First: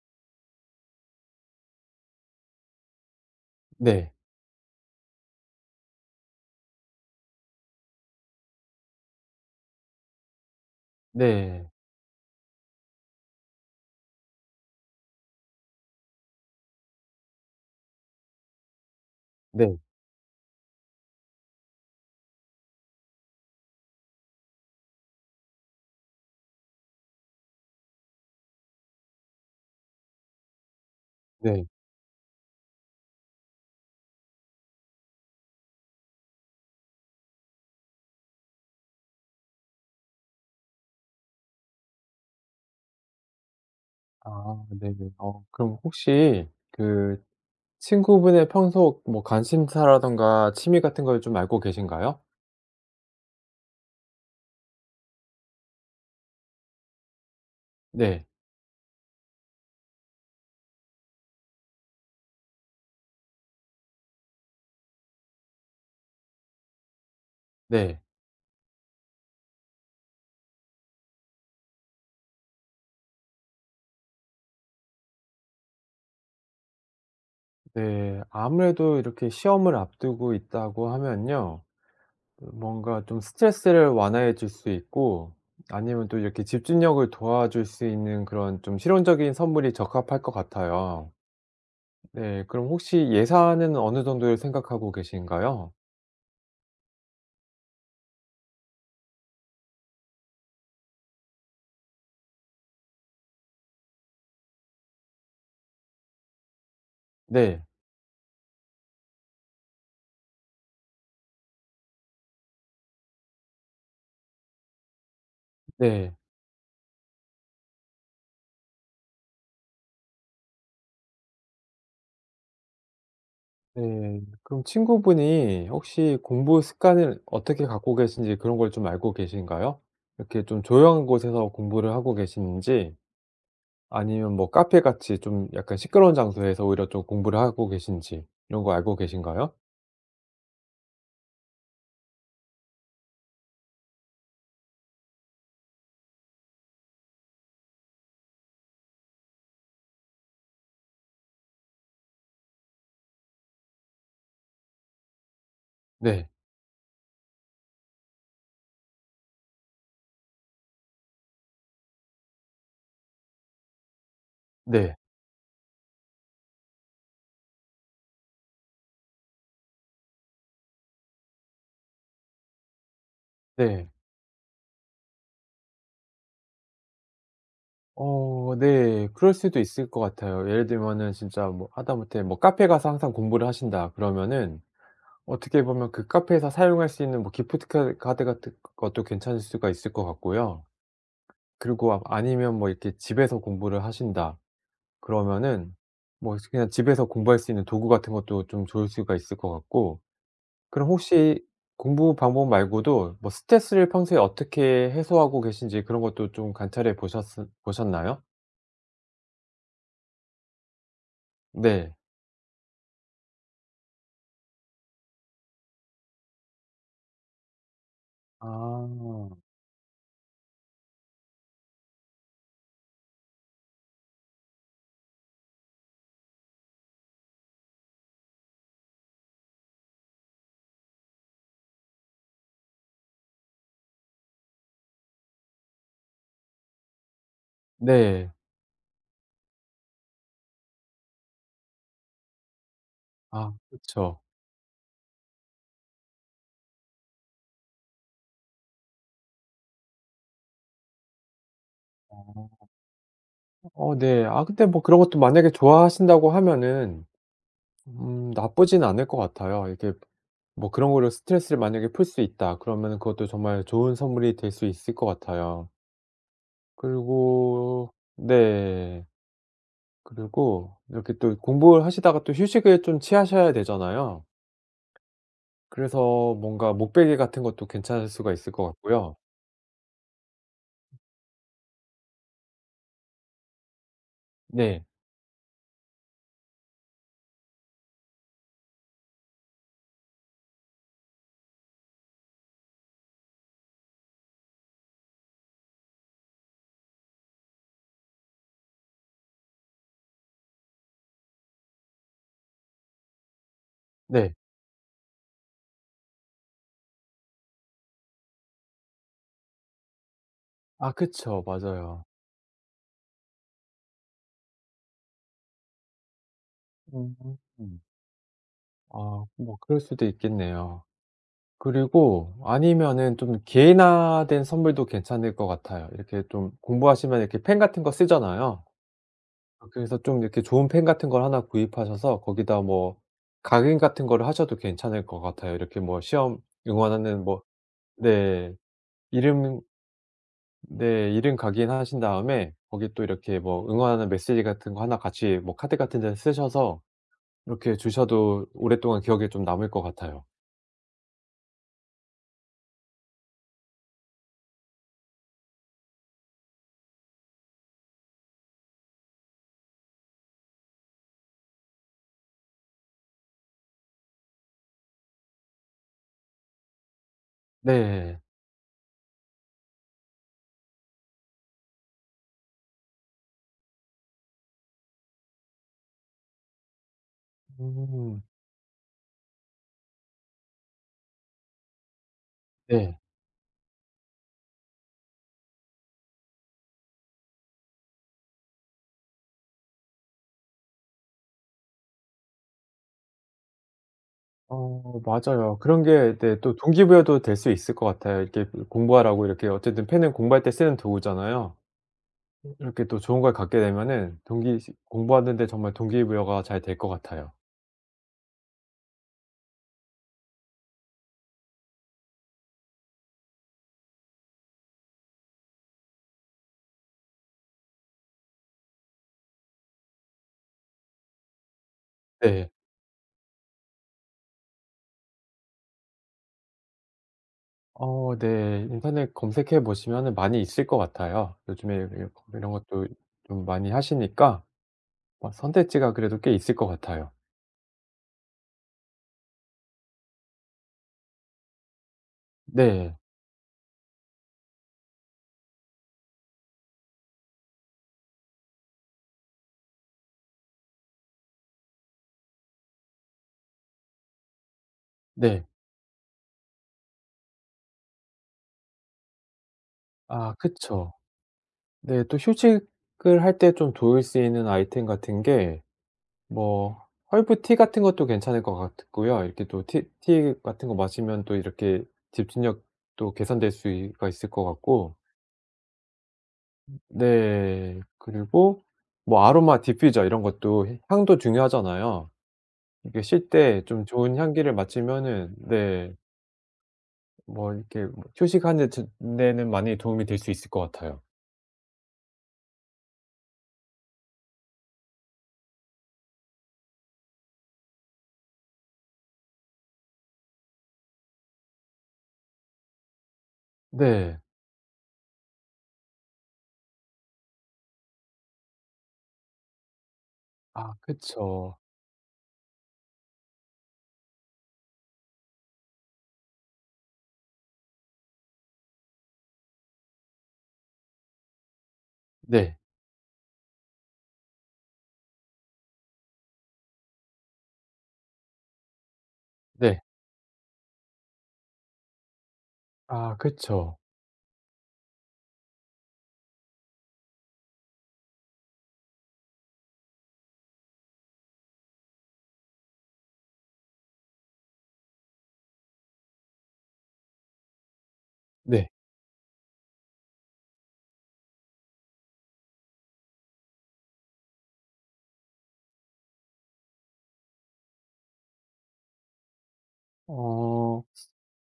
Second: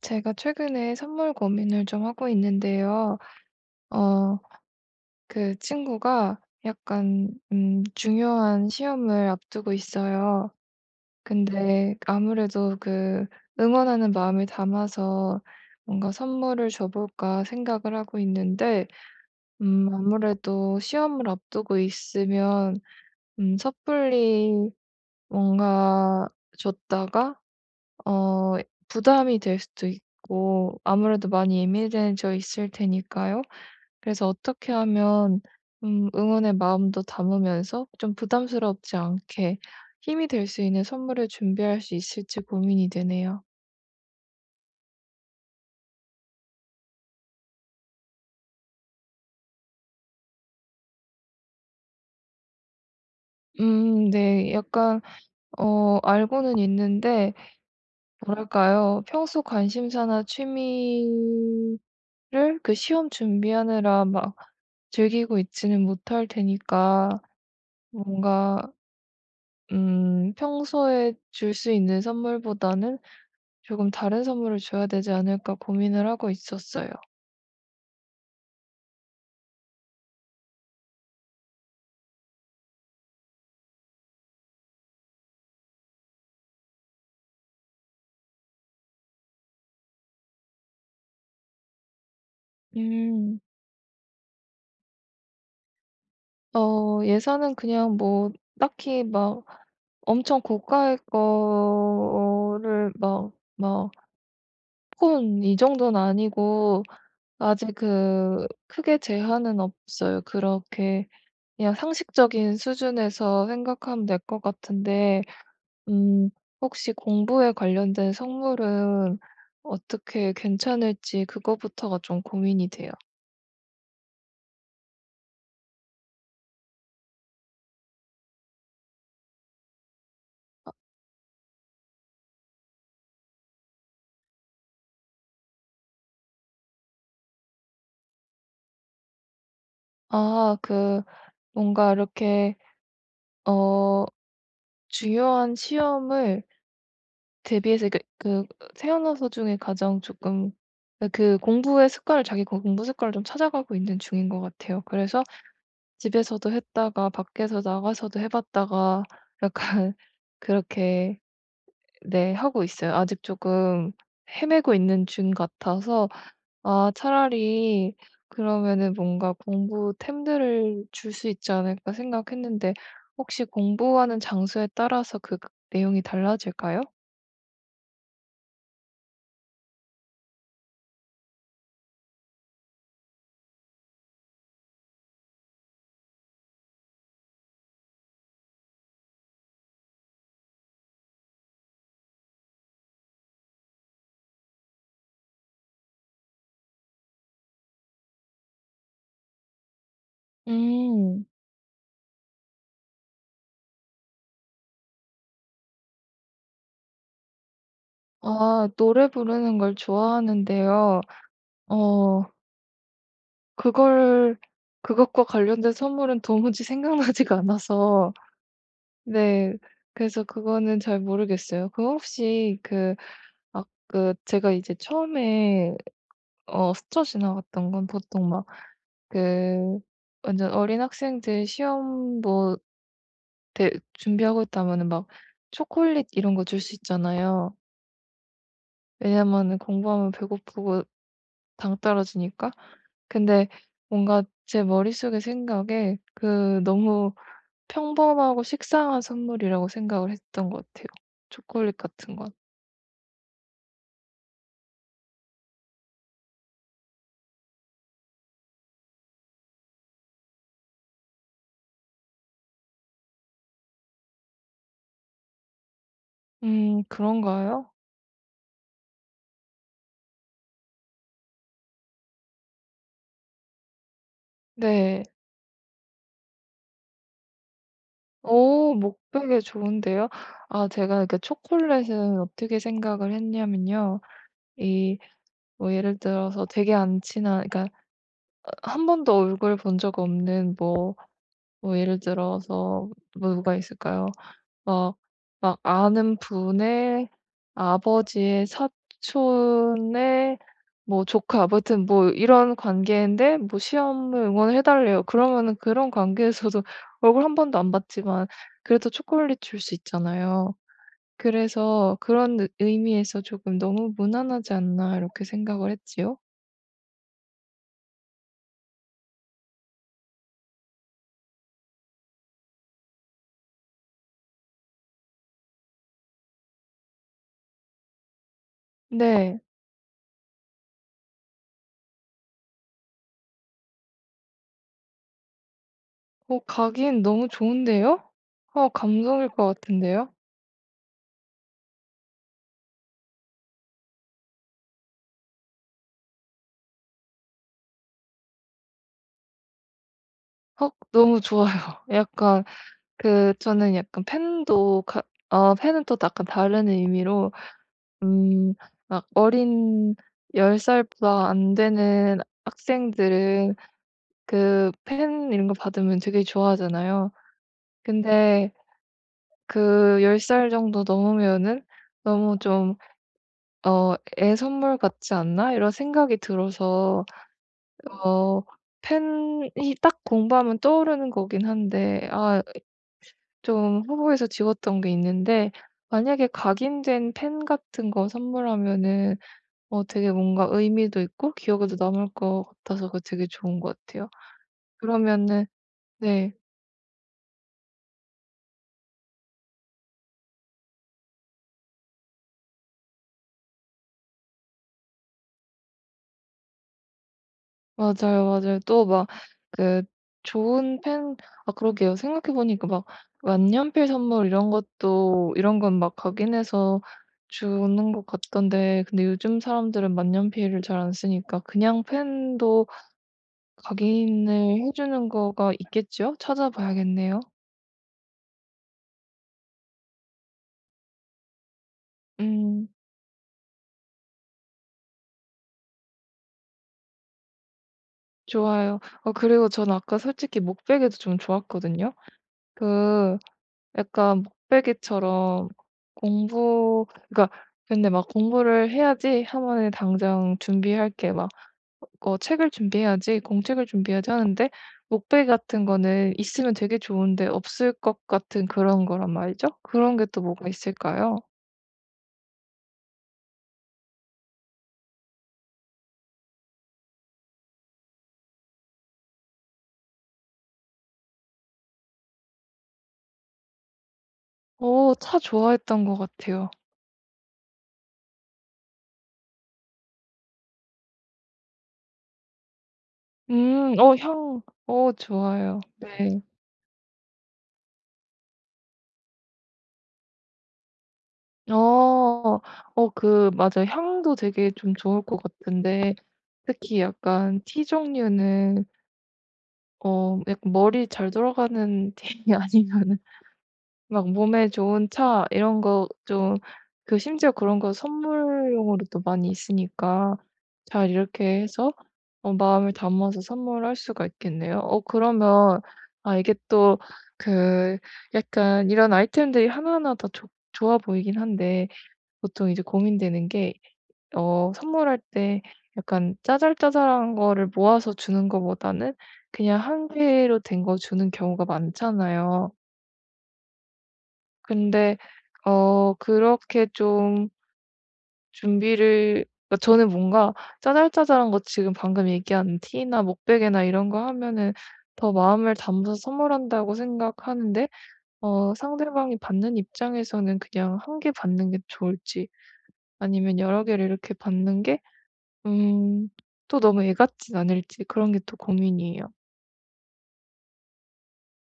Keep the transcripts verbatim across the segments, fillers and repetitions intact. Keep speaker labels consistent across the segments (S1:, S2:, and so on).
S1: 제가 최근에 선물 고민을 좀 하고 있는데요.
S2: 네.
S1: 어, 그 친구가 약간, 음, 중요한 시험을 앞두고 있어요.
S2: 네.
S1: 근데 아무래도 그 응원하는 마음을 담아서 뭔가 선물을 줘볼까 생각을 하고 있는데,
S2: 네.
S1: 음, 아무래도 시험을 앞두고 있으면, 음, 섣불리 뭔가 줬다가 어 부담이 될 수도 있고, 아무래도 많이
S2: 네.
S1: 예민해져 있을 테니까요. 그래서 어떻게 하면 음 응원의 마음도 담으면서 좀 부담스럽지 않게 힘이 될 수 있는 선물을 준비할 수 있을지 고민이 되네요.
S2: 아 네네. 어 그럼 혹시 그 친구분의 평소 뭐 관심사라든가 취미 같은 걸 좀 알고 계신가요?
S1: 음, 네. 약간 어 알고는 있는데,
S2: 네.
S1: 뭐랄까요? 평소 관심사나 취미를 그 시험 준비하느라 막 즐기고 있지는 못할 테니까,
S2: 네.
S1: 뭔가 음 평소에 줄 수 있는 선물보다는 조금 다른 선물을 줘야 되지 않을까 고민을 하고 있었어요.
S2: 네. 아무래도 이렇게 시험을 앞두고 있다고 하면요. 뭔가 좀 스트레스를 완화해 줄 수 있고 아니면 또 이렇게 집중력을 도와줄 수 있는 그런 좀 실용적인 선물이 적합할 것 같아요. 네. 그럼 혹시
S1: 음.
S2: 예산은 어느 정도를 생각하고 계신가요?
S1: 어 예산은 그냥 뭐 딱히 막 엄청 고가의 거를 막, 막 폰 이 정도는 아니고,
S2: 네.
S1: 아직 그 크게 제한은 없어요. 그렇게 그냥 상식적인 수준에서 생각하면 될 것 같은데.
S2: 네.
S1: 음. 혹시 공부에 관련된 선물은 어떻게 괜찮을지 그거부터가 좀 고민이 돼요.
S2: 네. 그럼 친구분이 혹시 공부 습관을 어떻게 갖고 계신지 그런 걸 좀 알고 계신가요? 이렇게 좀 조용한 곳에서 공부를 하고 계시는지 아니면 뭐 카페 같이 좀 약간 시끄러운 장소에서 오히려 좀 공부를 하고 계신지 이런 거 알고 계신가요?
S1: 아, 그 뭔가 이렇게 어 중요한 시험을 대비해서 그 그 태어나서 중에 가장 조금 그 공부의 습관을 자기, 그 공부 습관을 좀 찾아가고 있는 중인 것 같아요. 그래서
S2: 네.
S1: 집에서도 했다가 밖에서 나가서도 해 봤다가 약간 그렇게, 네, 하고 있어요. 아직 조금 헤매고
S2: 네.
S1: 있는 중 같아서, 아, 차라리 그러면은 뭔가 공부템들을 줄 수 있지 않을까 생각했는데, 혹시
S2: 네.
S1: 공부하는 장소에 따라서 그 내용이 달라질까요?
S2: 어 네. 그럴 수도 있을 것 같아요. 예를 들면은 진짜 뭐 하다못해 뭐 카페 가서 항상 공부를 하신다 그러면은 어떻게 보면 그 카페에서 사용할 수 있는 뭐 기프트 카 카드 같은 것도 괜찮을 수가 있을 것 같고요. 그리고 아 아니면 뭐 이렇게 집에서 공부를 하신다 그러면은 뭐 그냥 집에서 공부할 수 있는 도구 같은 것도 좀 좋을 수가 있을 것 같고 그럼
S1: 음.
S2: 혹시 공부 방법 말고도 뭐 스트레스를 평소에 어떻게 해소하고 계신지 그런 것도 좀 관찰해 보셨 보셨나요?
S1: 아, 노래 부르는 걸 좋아하는데요.
S2: 네.
S1: 어 그걸, 그것과 관련된 선물은 도무지 생각나지가 않아서.
S2: 아.
S1: 네. 그래서 그거는 잘 모르겠어요. 그럼, 혹시 그, 아, 그 제가 이제 처음에 어 스쳐 지나갔던 건, 보통 막 그 완전 어린 학생들 시험 뭐 대 준비하고 있다면은 막 초콜릿 이런 거 줄 수 있잖아요.
S2: 네.
S1: 왜냐면은 공부하면 배고프고 당 떨어지니까. 근데
S2: 아 그쵸.
S1: 뭔가 제 머릿속의 생각에 그 너무 평범하고 식상한 선물이라고 생각을 했던 것 같아요, 초콜릿 같은 건.
S2: 어. 어 네. 아 근데 뭐 그런 것도 만약에 좋아하신다고 하면은 음 나쁘진 않을 것 같아요. 이게 뭐 그런 걸로 스트레스를 만약에 풀 수 있다 그러면은 그것도 정말 좋은 선물이 될 수 있을 것 같아요.
S1: 음 그런가요?
S2: 그리고 네. 그리고 이렇게 또 공부를 하시다가 또 휴식을 좀 취하셔야 되잖아요.
S1: 네.
S2: 그래서 뭔가 목베개 같은 것도 괜찮을 수가 있을 것
S1: 오,
S2: 같고요.
S1: 목베개 좋은데요. 아, 제가 그 초콜릿은 어떻게 생각을 했냐면요.
S2: 네.
S1: 이, 뭐 예를 들어서 되게 안 친한, 그러니까 한 번도 얼굴 본 적 없는 뭐 뭐 예를 들어서 뭐 누가 있을까요? 막, 막 아는 분의 아버지의 사촌의 뭐 조카, 뭐무튼 뭐 이런 관계인데, 뭐 "시험을
S2: 네.
S1: 응원해 달래요." 그러면은, 그런 관계에서도 얼굴 한 번도 안 봤지만 그래도 초콜릿 줄 수 있잖아요.
S2: 아 그쵸.
S1: 그래서
S2: 맞아요.
S1: 그런 의 의미에서 조금 '너무 무난하지 않나.' 이렇게 생각을 했지요.
S2: 음. 음. 아뭐 그럴 수도 있겠네요. 그리고 아니면은 좀 개인화된 선물도 괜찮을 것 같아요. 이렇게 좀 공부하시면 이렇게 펜 같은 거 쓰잖아요.
S1: 네.
S2: 어 그래서 좀 이렇게 좋은 펜 같은 걸 하나 구입하셔서 거기다 뭐 각인 같은 거를 하셔도 괜찮을 것 같아요. 이렇게 뭐 시험
S1: 어 가기엔
S2: 응원하는
S1: 너무
S2: 뭐
S1: 좋은데요?
S2: 네.
S1: 어 감동일 것
S2: 이름
S1: 같은데요?
S2: 네. 이름 각인하신 다음에 거기 또 이렇게 뭐 응원하는 메시지 같은 거 하나 같이 뭐 카드 같은 데 쓰셔서 이렇게 주셔도 오랫동안 기억에 좀 남을 것 같아요.
S1: 어 너무 좋아요. 약간 그, 저는 약간 팬도 가 어 팬은 또 약간 다른 의미로, 음 막 어린 열 살보다 안 되는 학생들은 그 팬 이런 거 받으면 되게 좋아하잖아요.
S2: 네.
S1: 근데 그 열 살 정도 넘으면은 너무 좀 어 '애 선물 같지 않나?' 이런 생각이 들어서,
S2: 음.
S1: 어 팬이 딱 공부하면 떠오르는 거긴 한데, 아,
S2: 네.
S1: 좀 후보에서 지웠던 게 있는데, 만약에 각인된 펜 같은 거 선물하면은 어 되게 뭔가 의미도 있고 기억에도 남을 것 같아서 그거 되게 좋은 것 같아요.
S2: 어
S1: 그러면은,
S2: 맞아요. 그런 게
S1: 네.
S2: 네 또 동기부여도 될 수 있을 것 같아요. 이렇게 그 공부하라고 이렇게 어쨌든 펜은 공부할 때 쓰는 도구잖아요. 이렇게 또 좋은 걸 갖게 되면은 동기 시 공부하는 데 정말 동기부여가 잘 될 것 같아요.
S1: 맞아요, 맞아요. 또 막 그 좋은 펜. 아, 그러게요. 생각해 보니까 막 만년필 선물 이런 것도, 이런 건 막 각인해서 주는 것 같던데, 근데 요즘 사람들은 만년필을 잘 안 쓰니까 그냥
S2: 네.
S1: 펜도 각인을 해 주는 거가 있겠죠? 찾아봐야겠네요.
S2: 어 네. 인터넷 검색해 보시면은 많이 있을 것 같아요. 요즘에 이 이런
S1: 음
S2: 것도 좀 많이 하시니까 어 선택지가 그래도 꽤 있을 것 같아요.
S1: 좋아요. 어 그리고 저는 아까 솔직히 목베개도 좀 좋았거든요.
S2: 네.
S1: 그 약간 목베개처럼 공부, 그러니까, 근데 막 '공부를 해야지 한번에 당장 준비할 게 막, 어 책을 준비해야지. 공책을 준비해야지.' 하는데, 목베개
S2: 네.
S1: 같은 거는 있으면 되게 좋은데 없을 것 같은 그런 거란 말이죠. 그런 게 또
S2: 아
S1: 뭐가
S2: 그쵸.
S1: 있을까요?
S2: 네. 또 휴직을 할 때 좀 도울 수 있는 아이템 같은 게 뭐 허브티 같은 것도 괜찮을 것 같고요. 이렇게 또 티 티 같은 거 마시면 또 이렇게 집중력도 개선될 수가 있을 것
S1: 어
S2: 같고
S1: 차 좋아했던 것 같아요.
S2: 네. 그리고 뭐 아로마 디퓨저 이런 것도 향도 중요하잖아요. 이게 쉴 때
S1: 음.
S2: 좀
S1: 어
S2: 좋은
S1: 향,
S2: 향기를
S1: 어
S2: 맡으면은
S1: 좋아요.
S2: 네
S1: 네.
S2: 뭐 이렇게 뭐 휴식하는 즈 데는 많이 도움이 될 수 있을 것 같아요.
S1: 어. 어 그 맞아요. 향도 되게 좀 좋을 것 같은데, 특히 약간 티 종류는, 어 약간 머리 잘 돌아가는 티 아니면은 막
S2: 네.
S1: 몸에 좋은 차 이런 거 좀, 그 심지어 그런 거 선물용으로도 많이 있으니까
S2: 아
S1: 잘 이렇게
S2: 그쵸.
S1: 해서 어 마음을 담아서 선물할 수가 있겠네요. 어 그러면, 아, 이게 또 그 약간 이런 아이템들이 하나하나 다 좋 좋아 보이긴 한데, 보통
S2: 네.
S1: 이제 고민되는 게, 어 선물할 때 약간 짜잘짜잘한 거를 모아서 주는 거보다는 그냥
S2: 네.
S1: 한 개로 된 거 주는 경우가 많잖아요.
S2: 아 그쵸.
S1: 근데 어 그렇게 좀 준비를, 그러니까 저는 뭔가 짜잘짜잘한 거 지금 방금 얘기한 티나 목베개나 이런 거 하면은 더 마음을 담아서 선물한다고 생각하는데, 어
S2: 네.
S1: 상대방이 받는 입장에서는 그냥 한 개 받는 게 좋을지, 아니면 여러 개를 이렇게 받는 게 음 또 너무 애 같진 않을지, 그런 게 또 고민이에요.
S2: 어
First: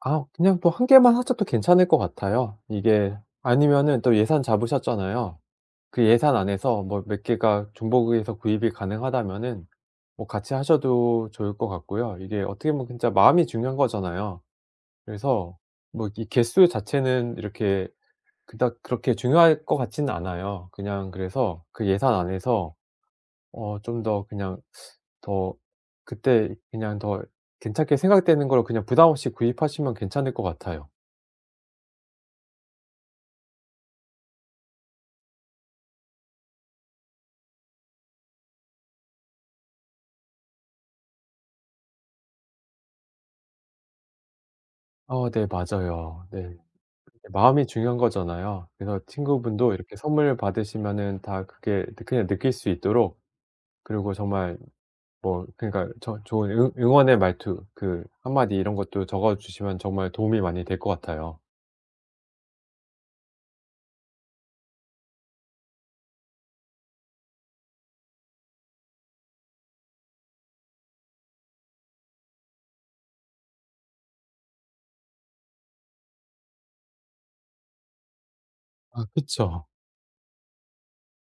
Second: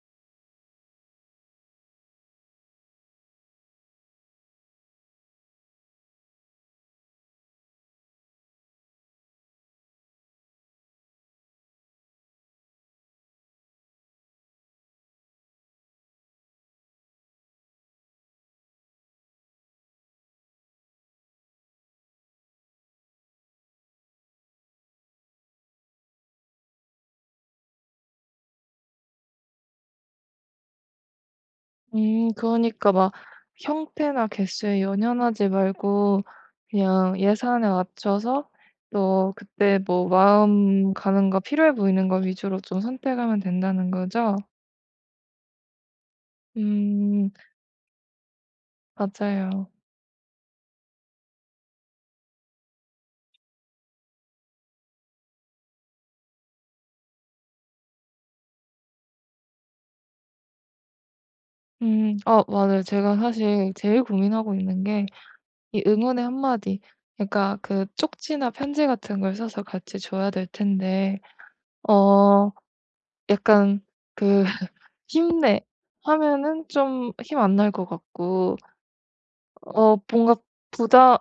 S2: 아 그냥 또 한 개만 하셔도 괜찮을 것 같아요. 이게 아니면은 또 예산 잡으셨잖아요. 그 예산 안에서 뭐 몇 개가 중복해서 구입이 가능하다면은 뭐 같이 하셔도 좋을 것 같고요. 이게 어떻게 보면 진짜 마음이 중요한 거잖아요. 그래서 뭐 이 개수 자체는 이렇게 그닥 그렇게 중요할 것 같지는 않아요. 그냥 그래서 그 예산 안에서 어 좀 더 그냥 더 그때 그냥 더 괜찮게 생각되는 걸 그냥 부담 없이 구입하시면 괜찮을 것 같아요.
S1: 음 그러니까 막 형태나 개수에 연연하지 말고 그냥 예산에 맞춰서 또 그때 뭐 마음 가는 거, 필요해 보이는 거 위주로 좀 선택하면 된다는 거죠?
S2: 어 네 맞아요. 네.
S1: 음,
S2: 마음이 중요한 거잖아요. 그래서
S1: 맞아요.
S2: 친구분도 이렇게 선물 받으시면은 다 그게 느 그냥 느낄 수 있도록 그리고 정말 뭐 그러니까 저 좋은 응 응원의 말투 그 한 마디 이런 것도 적어 주시면 정말 도움이 많이 될 것 같아요.
S1: 음, 어 맞아요. 제가 사실 제일 고민하고 있는 게 이 응원의 한마디, 그러니까 그 쪽지나 편지 같은 걸 써서 같이 줘야 될 텐데, 어 약간 그 "힘내." 하면은 좀 힘 안 날 것 같고,
S2: 아 그쵸.
S1: 어 뭔가 부담,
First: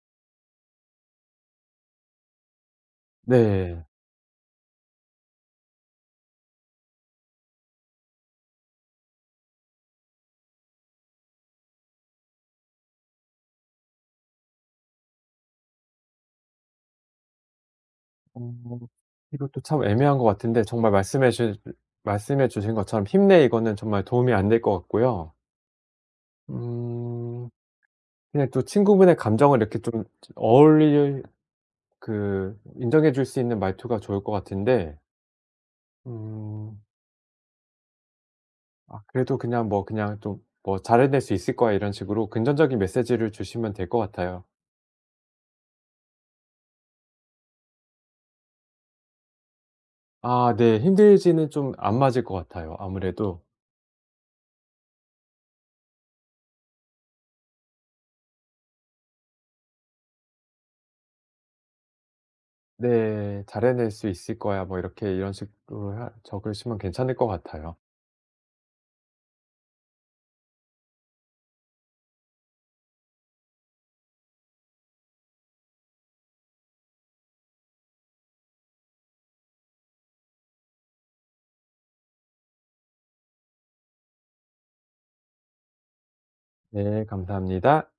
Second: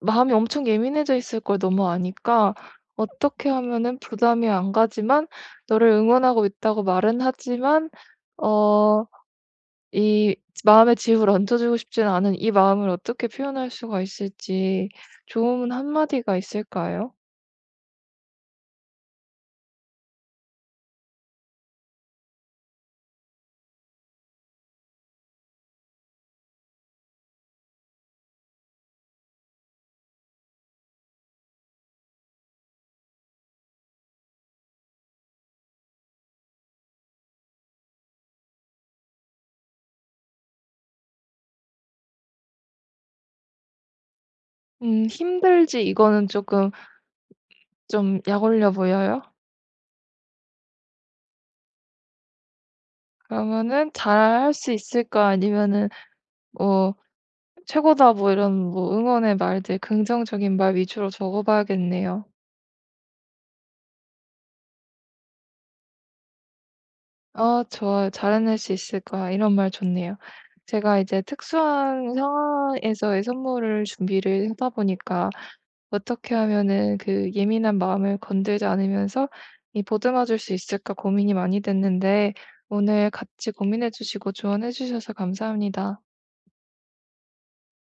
S1: 마음이 엄청 예민해져 있을 걸 너무 아니까 어떻게
S2: 네.
S1: 하면은 부담이 안 가지만 너를 응원하고 있다고 말은 하지만, 어 이 마음의 짐을 얹어주고 싶지는 않은 이 마음을 어떻게 표현할 수가 있을지, 좋은 한마디가 있을까요?
S2: 어 이것도 참 애매한 것 같은데 정말 말씀해 주 말씀해 주신 것처럼 "힘내." 이거는 정말 도움이 안 될 것 같고요. 음 그냥 또 친구분의 감정을 이렇게 좀 어울릴 그 인정해 줄 수 있는 말투가 좋을 것 같은데 음 아 그래도 그냥 뭐 그냥 좀 뭐 "잘해낼 수 있을 거야." 이런 식으로 긍정적인 메시지를 주시면 될 것 같아요.
S1: 음 "힘들지." 이거는 조금 좀 약 올려 보여요?
S2: 아 네. 힘들지는 좀 안 맞을 것 같아요 아무래도.
S1: 그러면은 "잘할 수 있을까?" 아니면은 뭐 최고다 뭐, 이런 뭐 응원의 말들, 긍정적인 말 위주로 적어 봐야겠네요.
S2: 네. "잘해낼 수 있을 거야." 뭐 이렇게 이런 식으로 하 적으시면 괜찮을 것
S1: 아,
S2: 같아요.
S1: 좋아요. "잘해낼 수 있을 거야." 이런 말 좋네요. 제가 이제 특수한 상황에서의 선물을 준비를 하다 보니까 어떻게 하면은 그 예민한 마음을 건들지 않으면서 이 보듬어 줄 수 있을까 고민이 많이 됐는데, 오늘 같이 고민해 주시고 조언해 주셔서 감사합니다.
S2: 네. 감사합니다.